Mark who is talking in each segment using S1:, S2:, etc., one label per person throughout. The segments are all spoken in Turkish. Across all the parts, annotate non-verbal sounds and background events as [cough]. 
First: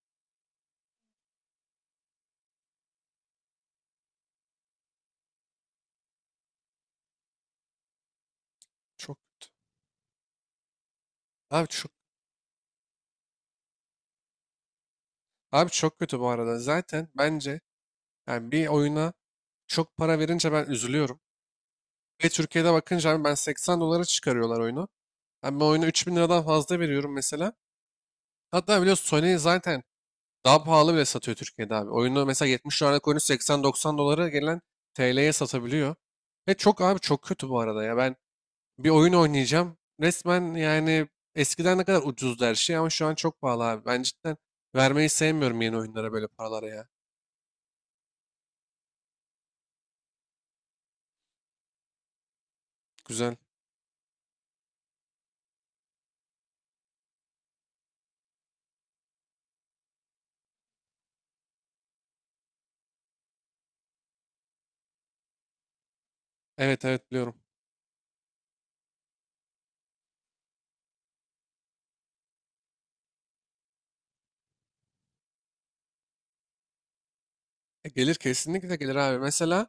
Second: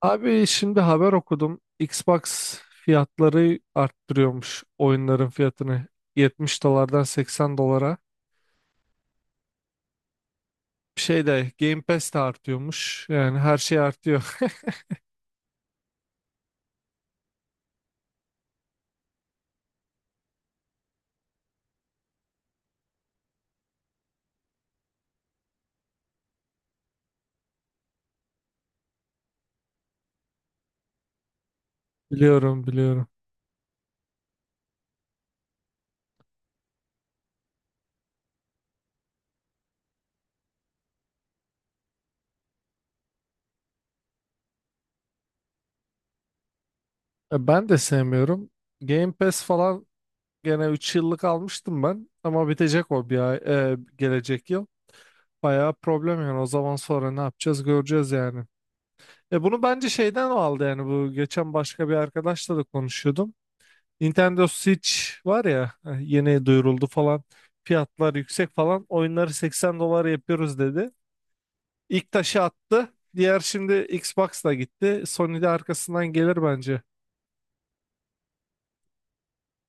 S1: Abi, şimdi haber okudum. Xbox fiyatları arttırıyormuş oyunların fiyatını. 70 dolardan 80 dolara.
S2: Çok kötü.
S1: Bir şey de
S2: Abi
S1: Game
S2: çok
S1: Pass de artıyormuş. Yani her şey artıyor.
S2: abi çok kötü bu arada. Zaten bence yani bir oyuna çok para verince ben üzülüyorum. Ve Türkiye'de bakınca abi, ben 80 dolara çıkarıyorlar oyunu. Ben bu oyunu 3.000 liradan fazla veriyorum mesela. Hatta biliyorsun, Sony zaten daha pahalı bile satıyor Türkiye'de abi.
S1: [laughs]
S2: Oyunu mesela,
S1: Biliyorum,
S2: 70 dolarlık
S1: biliyorum.
S2: oyunu 80-90 dolara gelen TL'ye satabiliyor. Ve çok abi, çok kötü bu arada ya. Ben bir oyun oynayacağım resmen, yani eskiden ne kadar ucuzdu her şey ama şu an çok pahalı abi. Ben cidden vermeyi sevmiyorum yeni oyunlara böyle paralara ya.
S1: E, ben de sevmiyorum. Game Pass falan gene 3 yıllık almıştım ben. Ama bitecek o bir
S2: Güzel.
S1: ay, gelecek yıl. Bayağı problem yani. O zaman sonra ne yapacağız, göreceğiz yani. E, bunu bence şeyden aldı yani, bu geçen başka bir arkadaşla da konuşuyordum. Nintendo Switch var ya, yeni
S2: Evet
S1: duyuruldu
S2: evet,
S1: falan.
S2: biliyorum.
S1: Fiyatlar yüksek falan. Oyunları 80 dolar yapıyoruz dedi. İlk taşı attı. Diğer şimdi Xbox'la gitti. Sony de arkasından gelir bence.
S2: Gelir kesinlikle, gelir abi. Mesela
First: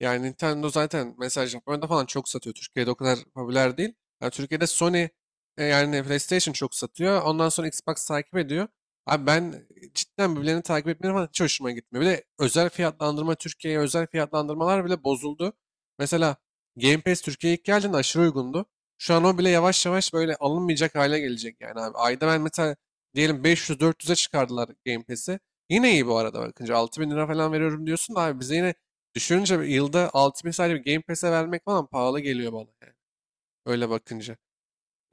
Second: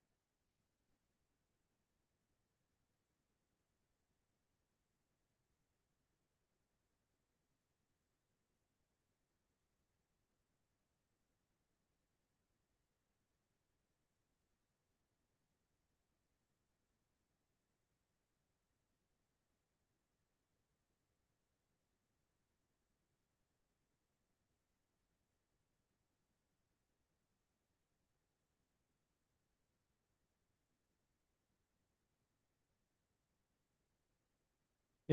S2: yani Nintendo zaten mesela Japonya'da falan çok satıyor. Türkiye'de o kadar popüler değil. Yani Türkiye'de Sony, yani PlayStation çok satıyor. Ondan sonra Xbox takip ediyor. Abi ben cidden birbirlerini takip etmeleri falan hiç hoşuma gitmiyor. Bir de özel fiyatlandırma, Türkiye'ye özel fiyatlandırmalar bile bozuldu. Mesela Game Pass Türkiye'ye ilk geldiğinde aşırı uygundu. Şu an o bile yavaş yavaş böyle alınmayacak hale gelecek yani abi. Ayda ben mesela diyelim 500-400'e çıkardılar Game Pass'i. Yine iyi bu arada, bakınca 6.000 lira falan veriyorum diyorsun da abi, bize yine düşününce yılda 6.000 sadece bir Game Pass'e vermek falan pahalı geliyor bana yani. Öyle bakınca.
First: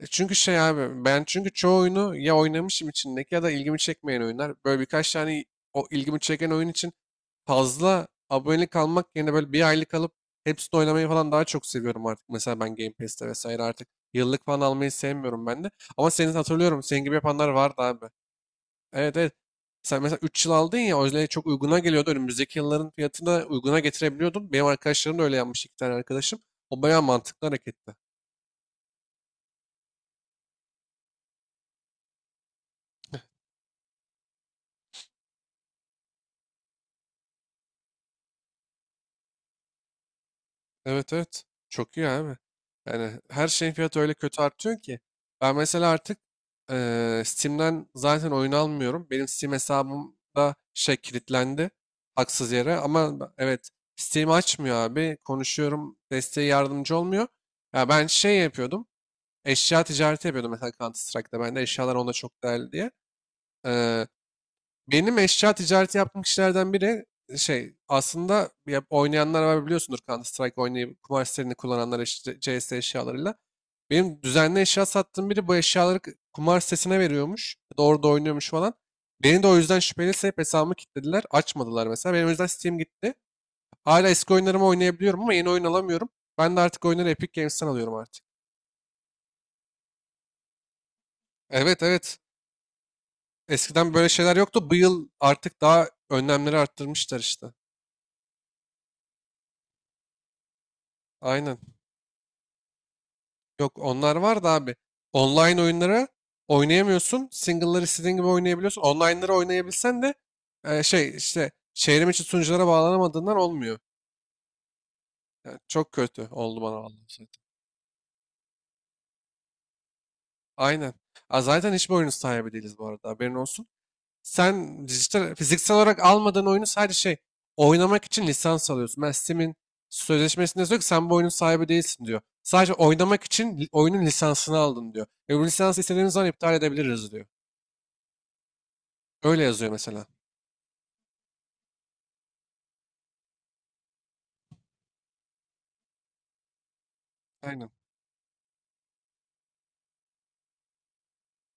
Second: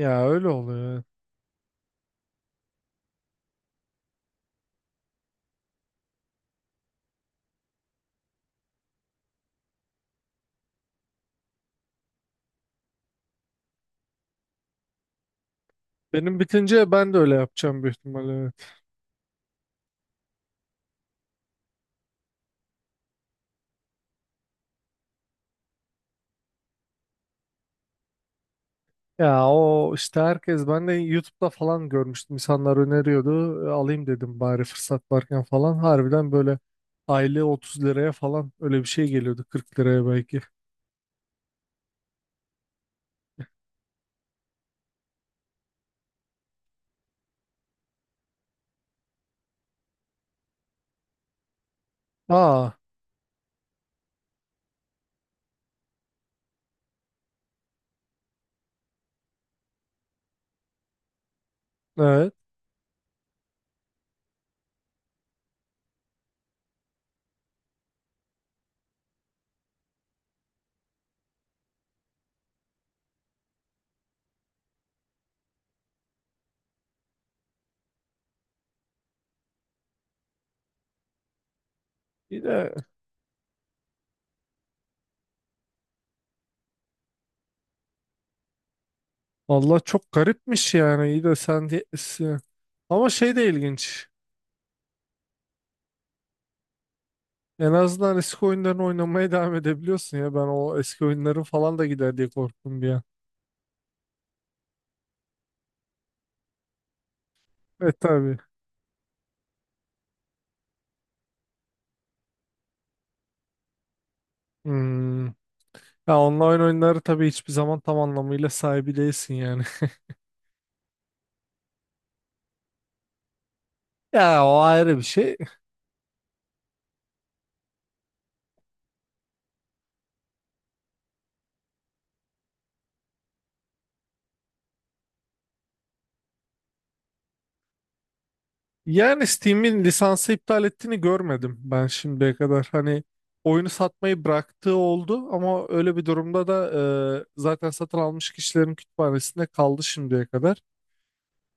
S2: Çünkü
S1: öyle
S2: şey
S1: oluyor,
S2: abi,
S1: evet.
S2: ben çünkü çoğu oyunu ya oynamışım içindeki ya da ilgimi çekmeyen oyunlar. Böyle birkaç tane o ilgimi çeken oyun için fazla abonelik almak yerine böyle bir aylık alıp hepsini oynamayı falan daha çok seviyorum artık. Mesela ben Game Pass'te vesaire artık yıllık falan almayı sevmiyorum ben de. Ama senin
S1: Benim
S2: hatırlıyorum,
S1: bitince
S2: senin
S1: ben
S2: gibi
S1: de öyle
S2: yapanlar vardı
S1: yapacağım büyük
S2: abi.
S1: ihtimalle, evet.
S2: Evet evet. Sen mesela 3 yıl aldın ya, o yüzden çok uyguna geliyordu. Önümüzdeki yılların fiyatını uyguna getirebiliyordun. Benim arkadaşlarım da öyle yapmış, iki tane arkadaşım. O bayağı mantıklı hareketti.
S1: Ya, o işte, herkes ben de YouTube'da falan görmüştüm. İnsanlar öneriyordu. E, alayım dedim bari fırsat varken falan. Harbiden böyle aylığı 30 liraya falan öyle bir şey geliyordu. 40 liraya belki.
S2: Evet evet. Çok iyi abi. Yani her şeyin fiyatı öyle kötü artıyor ki. Ben mesela artık Steam'den zaten oyun almıyorum. Benim Steam hesabım da şey, kilitlendi. Haksız
S1: Aa,
S2: yere ama evet, Steam açmıyor abi. Konuşuyorum, desteği yardımcı olmuyor. Ya ben şey yapıyordum. Eşya ticareti yapıyordum mesela, Counter Strike'da ben de eşyalar onda
S1: evet.
S2: çok değerli diye. Ee, benim eşya ticareti yaptığım kişilerden biri, şey aslında ya, oynayanlar var biliyorsundur Counter Strike oynayıp kumar sitelerini kullananlar CS eşyalarıyla. Benim düzenli eşya sattığım biri, bu eşyaları kumar sitesine veriyormuş. Doğru da oynuyormuş falan. Beni de o yüzden şüpheli sayıp hesabımı kilitlediler. Açmadılar mesela. Benim o yüzden
S1: Yine,
S2: Steam gitti. Hala eski oyunlarımı oynayabiliyorum ama yeni oyun alamıyorum. Ben de artık oyunları Epic Games'ten alıyorum artık.
S1: valla çok garipmiş yani. İyi de sen
S2: Evet
S1: diye...
S2: evet.
S1: Ama şey de
S2: Eskiden
S1: ilginç.
S2: böyle şeyler yoktu. Bu yıl artık daha önlemleri arttırmışlar işte.
S1: En azından eski oyunlarını oynamaya devam edebiliyorsun ya. Ben o eski oyunların
S2: Aynen.
S1: falan da gider diye korktum bir an.
S2: Yok onlar var da abi. Online oyunları oynayamıyorsun. Single'ları
S1: E
S2: istediğin gibi
S1: tabii.
S2: oynayabiliyorsun. Online'ları oynayabilsen de şey işte, çevrim içi sunuculara bağlanamadığından olmuyor.
S1: Hmm.
S2: Yani çok
S1: Ya,
S2: kötü oldu
S1: online
S2: bana
S1: oyunları
S2: vallahi
S1: tabii
S2: zaten.
S1: hiçbir zaman tam anlamıyla sahibi değilsin yani. [laughs]
S2: Aynen. Aa, zaten hiçbir oyunun sahibi değiliz bu arada. Haberin olsun.
S1: Ya, o
S2: Sen
S1: ayrı bir
S2: dijital,
S1: şey.
S2: fiziksel olarak almadığın oyunu sadece şey, oynamak için lisans alıyorsun. Ben Steam'in sözleşmesinde yazıyor ki sen bu oyunun sahibi değilsin diyor. Sadece oynamak için oyunun lisansını aldın diyor. Ve bu lisansı istediğimiz zaman iptal edebiliriz diyor.
S1: Yani
S2: Öyle yazıyor
S1: Steam'in
S2: mesela.
S1: lisansı iptal ettiğini görmedim ben şimdiye kadar. Hani, oyunu satmayı bıraktığı oldu, ama öyle bir durumda da zaten
S2: Aynen.
S1: satın almış kişilerin kütüphanesinde kaldı şimdiye kadar.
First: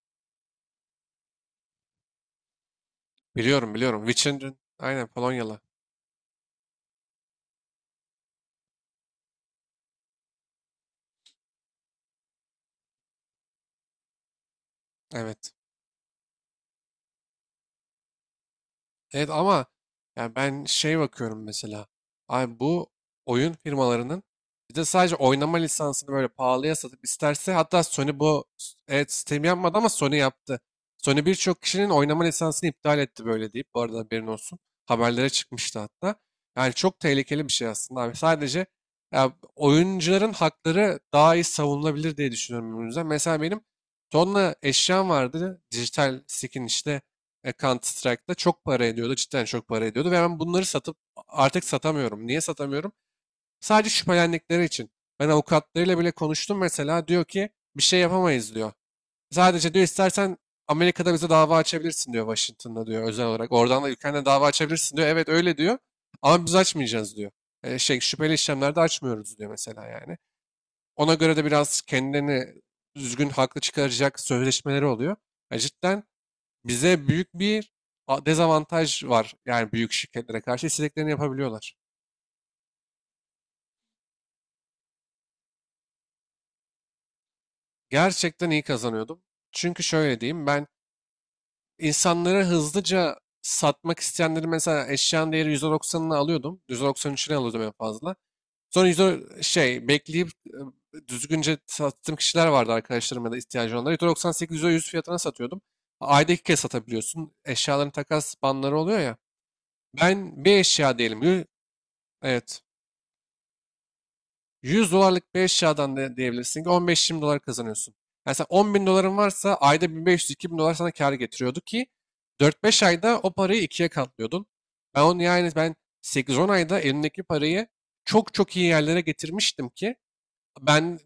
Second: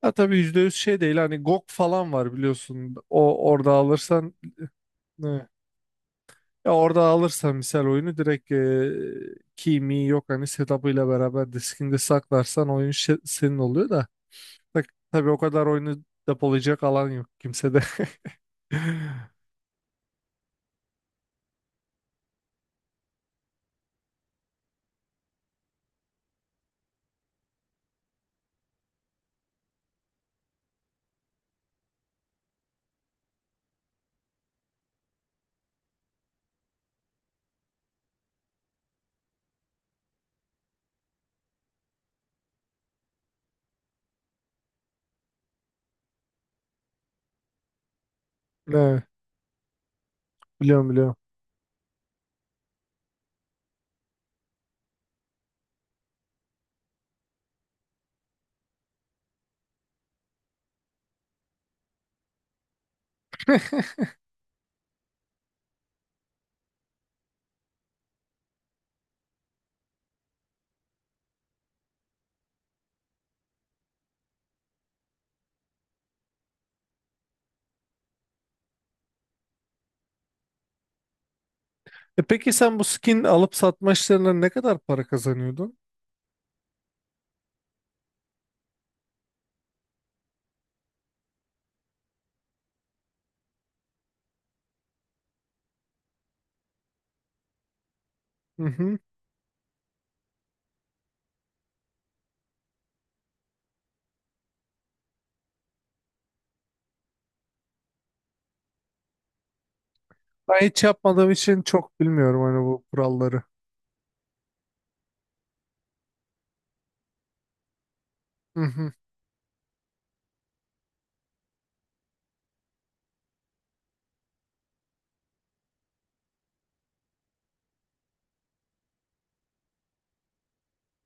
S1: Ha, tabii %100 şey değil, hani GOG falan var biliyorsun. O, orada
S2: Biliyorum biliyorum,
S1: alırsan
S2: Witcher'ın aynen,
S1: ne?
S2: Polonyalı.
S1: Ya, orada alırsan misal oyunu direkt key mi yok, hani setup'ıyla beraber diskinde saklarsan oyun senin oluyor da. Tak, tabii o
S2: Evet.
S1: kadar oyunu depolayacak alan yok kimsede. [laughs]
S2: Evet ama yani ben şey bakıyorum mesela. Abi bu oyun firmalarının bir de sadece oynama lisansını böyle pahalıya satıp isterse, hatta Sony bu, evet Steam yapmadı ama Sony yaptı. Sony birçok kişinin oynama lisansını iptal etti böyle deyip, bu arada haberin olsun. Haberlere çıkmıştı hatta. Yani çok tehlikeli bir şey aslında abi. Sadece ya, oyuncuların hakları daha iyi savunulabilir diye düşünüyorum bu yüzden. Mesela benim tonla eşyam vardı. Dijital skin işte, Counter Strike'da çok para
S1: Ne?
S2: ediyordu. Cidden çok para ediyordu. Ve ben bunları
S1: Biliyorum,
S2: satıp
S1: biliyorum.
S2: artık satamıyorum. Niye satamıyorum? Sadece şüphelendikleri için. Ben avukatlarıyla bile konuştum mesela. Diyor ki bir şey yapamayız diyor. Sadece diyor, istersen Amerika'da bize dava açabilirsin diyor, Washington'da diyor özel olarak. Oradan da ülkenden dava açabilirsin diyor. Evet, öyle diyor. Ama biz açmayacağız diyor. Şey, şüpheli işlemlerde açmıyoruz diyor mesela yani. Ona göre de biraz kendilerini düzgün haklı çıkaracak sözleşmeleri oluyor. Ya cidden bize büyük bir dezavantaj var. Yani büyük şirketlere karşı istediklerini yapabiliyorlar.
S1: E, peki sen bu skin alıp satma işlerinden ne kadar para kazanıyordun?
S2: Gerçekten iyi kazanıyordum. Çünkü şöyle diyeyim, ben insanlara hızlıca satmak isteyenleri mesela eşyanın değeri %90'ını alıyordum. %93'üne alıyordum en fazla.
S1: Hı
S2: Sonra
S1: hı.
S2: %10 şey bekleyip düzgünce sattığım kişiler vardı, arkadaşlarım ya da ihtiyacı olanlar. %98, %100 fiyatına satıyordum. Ayda iki kez satabiliyorsun. Eşyaların takas banları oluyor ya. Ben bir
S1: Ben hiç
S2: eşya diyelim
S1: yapmadığım için çok bilmiyorum
S2: Evet.
S1: hani bu kuralları.
S2: 100 dolarlık bir eşyadan da diyebilirsin ki 15-20 dolar kazanıyorsun. Yani sen
S1: Hı
S2: 10 bin
S1: hı.
S2: doların varsa ayda 1500-2000 dolar sana kar getiriyordu ki 4-5 ayda o parayı ikiye katlıyordun. Ben onu yani ben 8-10 ayda elimdeki parayı çok çok iyi yerlere getirmiştim ki ben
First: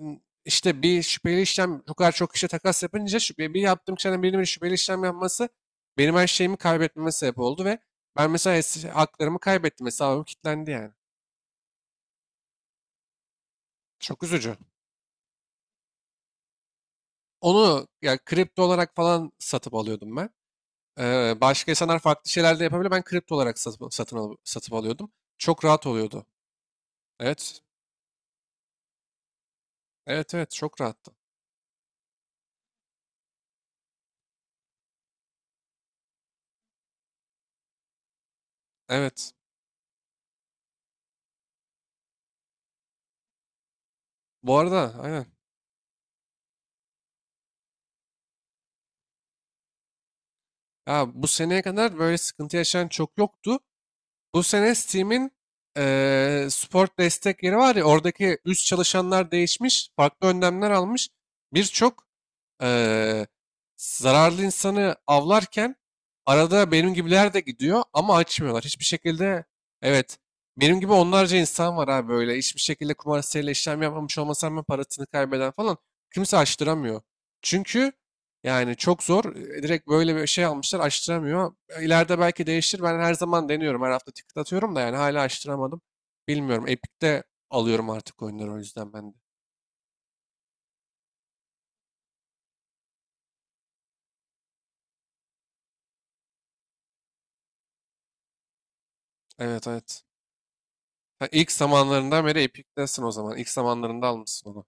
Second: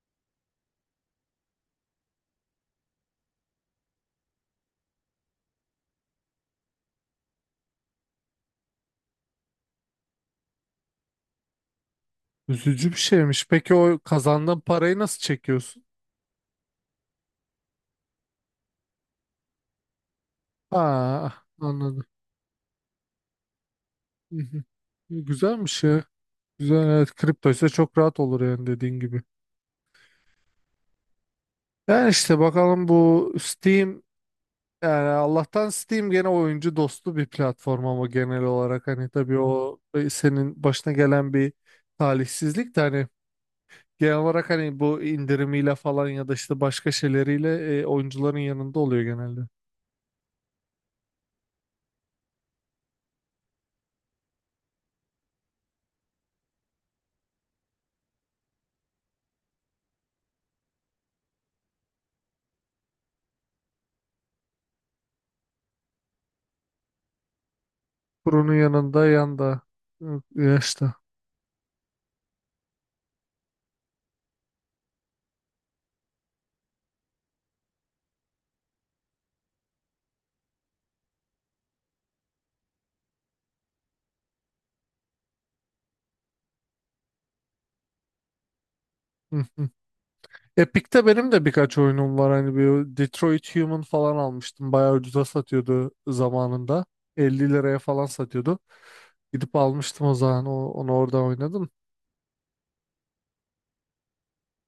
S2: işte, bir şüpheli işlem, bu kadar çok kişiye takas yapınca şüphe, bir yaptığım kişiden birinin bir şüpheli işlem yapması benim her şeyimi kaybetmeme sebep oldu ve ben mesela haklarımı kaybettim, hesabım kilitlendi yani.
S1: Üzücü bir şeymiş. Peki o
S2: Çok üzücü.
S1: kazandığın parayı nasıl çekiyorsun?
S2: Onu ya kripto olarak falan satıp alıyordum ben.
S1: Ha,
S2: Başka insanlar
S1: anladım.
S2: farklı şeyler de yapabiliyor. Ben kripto olarak satıp,
S1: Hı hı.
S2: satıp alıyordum.
S1: E,
S2: Çok
S1: güzelmiş
S2: rahat
S1: ya.
S2: oluyordu.
S1: Güzel, evet. Kripto
S2: Evet.
S1: ise çok rahat olur yani, dediğin gibi.
S2: Evet evet, çok rahattı.
S1: Yani işte bakalım, bu Steam, yani Allah'tan Steam gene oyuncu dostu bir platform, ama genel olarak hani,
S2: Evet.
S1: tabii o senin başına gelen bir talihsizlik de hani, genel olarak
S2: Bu arada
S1: hani bu
S2: aynen.
S1: indirimiyle falan ya da işte başka şeyleriyle oyuncuların yanında oluyor genelde.
S2: Ya bu seneye kadar böyle sıkıntı yaşayan çok yoktu. Bu sene Steam'in sport destek yeri var ya, oradaki üst çalışanlar değişmiş. Farklı önlemler almış. Birçok eee, zararlı insanı avlarken arada benim gibiler de gidiyor ama
S1: Kurunun
S2: açmıyorlar. Hiçbir
S1: yanında
S2: şekilde.
S1: yanda
S2: Evet, benim gibi
S1: yaşta.
S2: onlarca insan var abi, böyle hiçbir şekilde kumar siteyle işlem yapmamış olmasam ben, parasını kaybeden falan, kimse açtıramıyor. Çünkü yani çok zor. Direkt böyle bir şey almışlar, açtıramıyor. İleride belki değişir. Ben her zaman deniyorum. Her hafta ticket atıyorum da yani hala açtıramadım. Bilmiyorum. Epic'te alıyorum artık oyunları o yüzden ben de.
S1: Hı hı. Epic'te benim de birkaç oyunum var. Hani bir Detroit Human falan almıştım. Bayağı ucuza satıyordu zamanında. 50 liraya falan satıyordu. Gidip
S2: Evet evet.
S1: almıştım o zaman. Onu orada
S2: Ha, ilk
S1: oynadım.
S2: zamanlarından beri Epic'tesin o zaman. İlk zamanlarında almışsın onu.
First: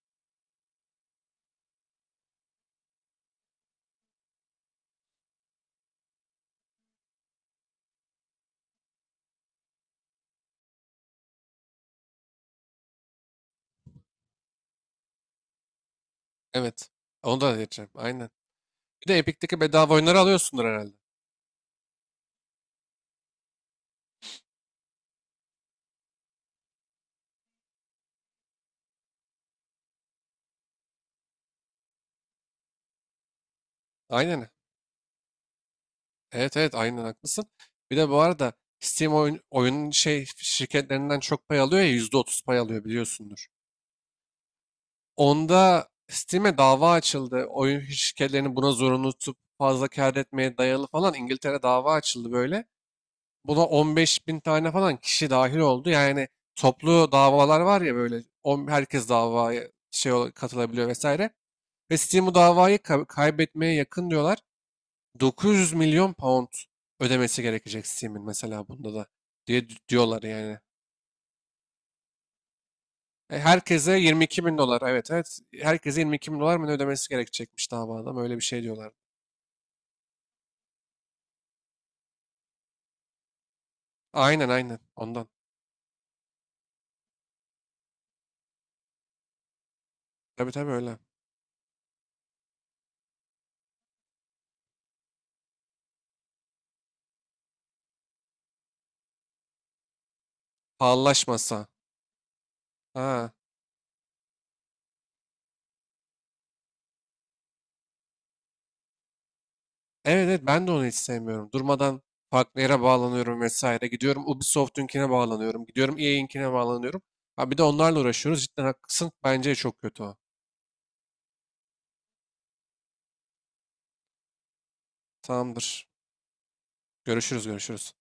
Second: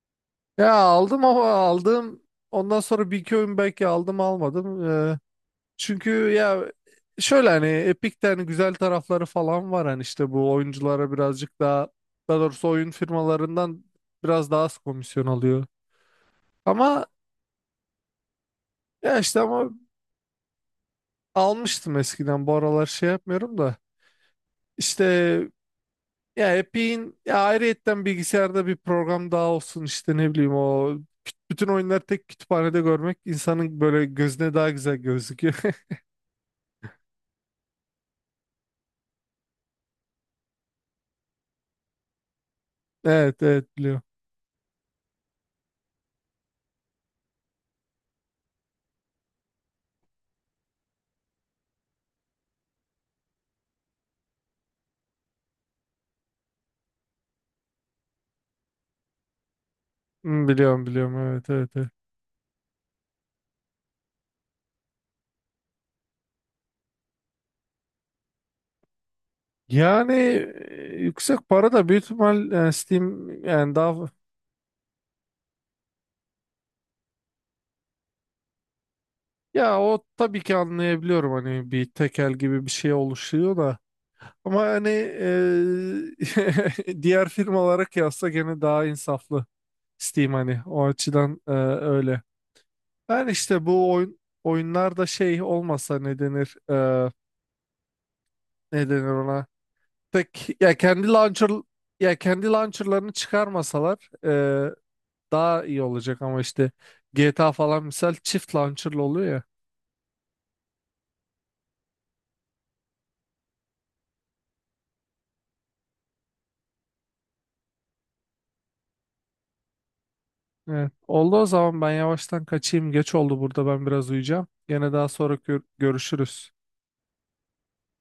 S1: Ya, aldım ama aldım. Ondan sonra bir iki oyun belki aldım, almadım. Çünkü ya, şöyle, hani Epic'te hani güzel tarafları falan var. Hani işte bu oyunculara birazcık daha, daha doğrusu oyun firmalarından biraz daha az komisyon alıyor.
S2: Evet.
S1: Ama,
S2: Onu da diyeceğim. Aynen. Bir
S1: ya
S2: de
S1: işte
S2: Epic'teki
S1: ama
S2: bedava oyunları alıyorsundur herhalde.
S1: almıştım eskiden, bu aralar şey yapmıyorum da işte, ya Epic'in ya ayrıyetten bilgisayarda bir program daha olsun, işte ne bileyim, o bütün oyunları tek kütüphanede görmek insanın böyle
S2: Aynen.
S1: gözüne daha güzel gözüküyor.
S2: Evet evet, aynen haklısın. Bir de bu arada Steam oyun, oyunun şey şirketlerinden çok pay alıyor ya, %30 pay alıyor
S1: [laughs] Evet
S2: biliyorsundur.
S1: evet, biliyorum.
S2: Onda Steam'e dava açıldı. Oyun şirketlerini buna zorunlu tutup fazla kâr etmeye dayalı falan, İngiltere dava açıldı böyle. Buna 15 bin tane falan kişi dahil oldu. Yani toplu davalar var ya, böyle herkes davaya şey
S1: Hmm, biliyorum,
S2: katılabiliyor
S1: biliyorum,
S2: vesaire.
S1: evet evet evet.
S2: Ve Steam bu davayı kaybetmeye yakın diyorlar. 900 milyon pound ödemesi gerekecek Steam'in mesela bunda da diye
S1: Yani
S2: diyorlar yani.
S1: yüksek para da büyük ihtimal, yani Steam yani daha,
S2: Herkese 22 bin dolar, evet evet herkese 22 bin dolar mı ne ödemesi gerekecekmiş davada, öyle bir şey diyorlar.
S1: ya o tabii ki anlayabiliyorum hani bir tekel gibi bir şey oluşuyor da.
S2: Aynen
S1: Ama
S2: aynen,
S1: hani,
S2: ondan.
S1: [laughs] diğer firmalara kıyasla gene daha insaflı Steam
S2: Tabii
S1: hani
S2: tabii,
S1: o
S2: öyle.
S1: açıdan, öyle. Ben işte bu oyun oyunlarda şey olmasa, ne denir ne denir ona? Tek ya kendi launcher,
S2: Pahalılaşmasa.
S1: ya kendi launcherlarını
S2: Ha.
S1: çıkarmasalar daha iyi olacak, ama işte GTA falan misal çift launcherlı oluyor ya.
S2: Evet evet, ben de onu hiç sevmiyorum. Durmadan farklı yere bağlanıyorum vesaire. Gidiyorum Ubisoft'unkine bağlanıyorum. Gidiyorum EA'inkine bağlanıyorum. Ha bir de onlarla uğraşıyoruz. Cidden haklısın. Bence çok kötü o.
S1: Evet. Oldu, o zaman ben yavaştan kaçayım. Geç oldu, burada ben biraz uyuyacağım. Gene daha sonra gör-
S2: Tamamdır.
S1: görüşürüz.
S2: Görüşürüz görüşürüz.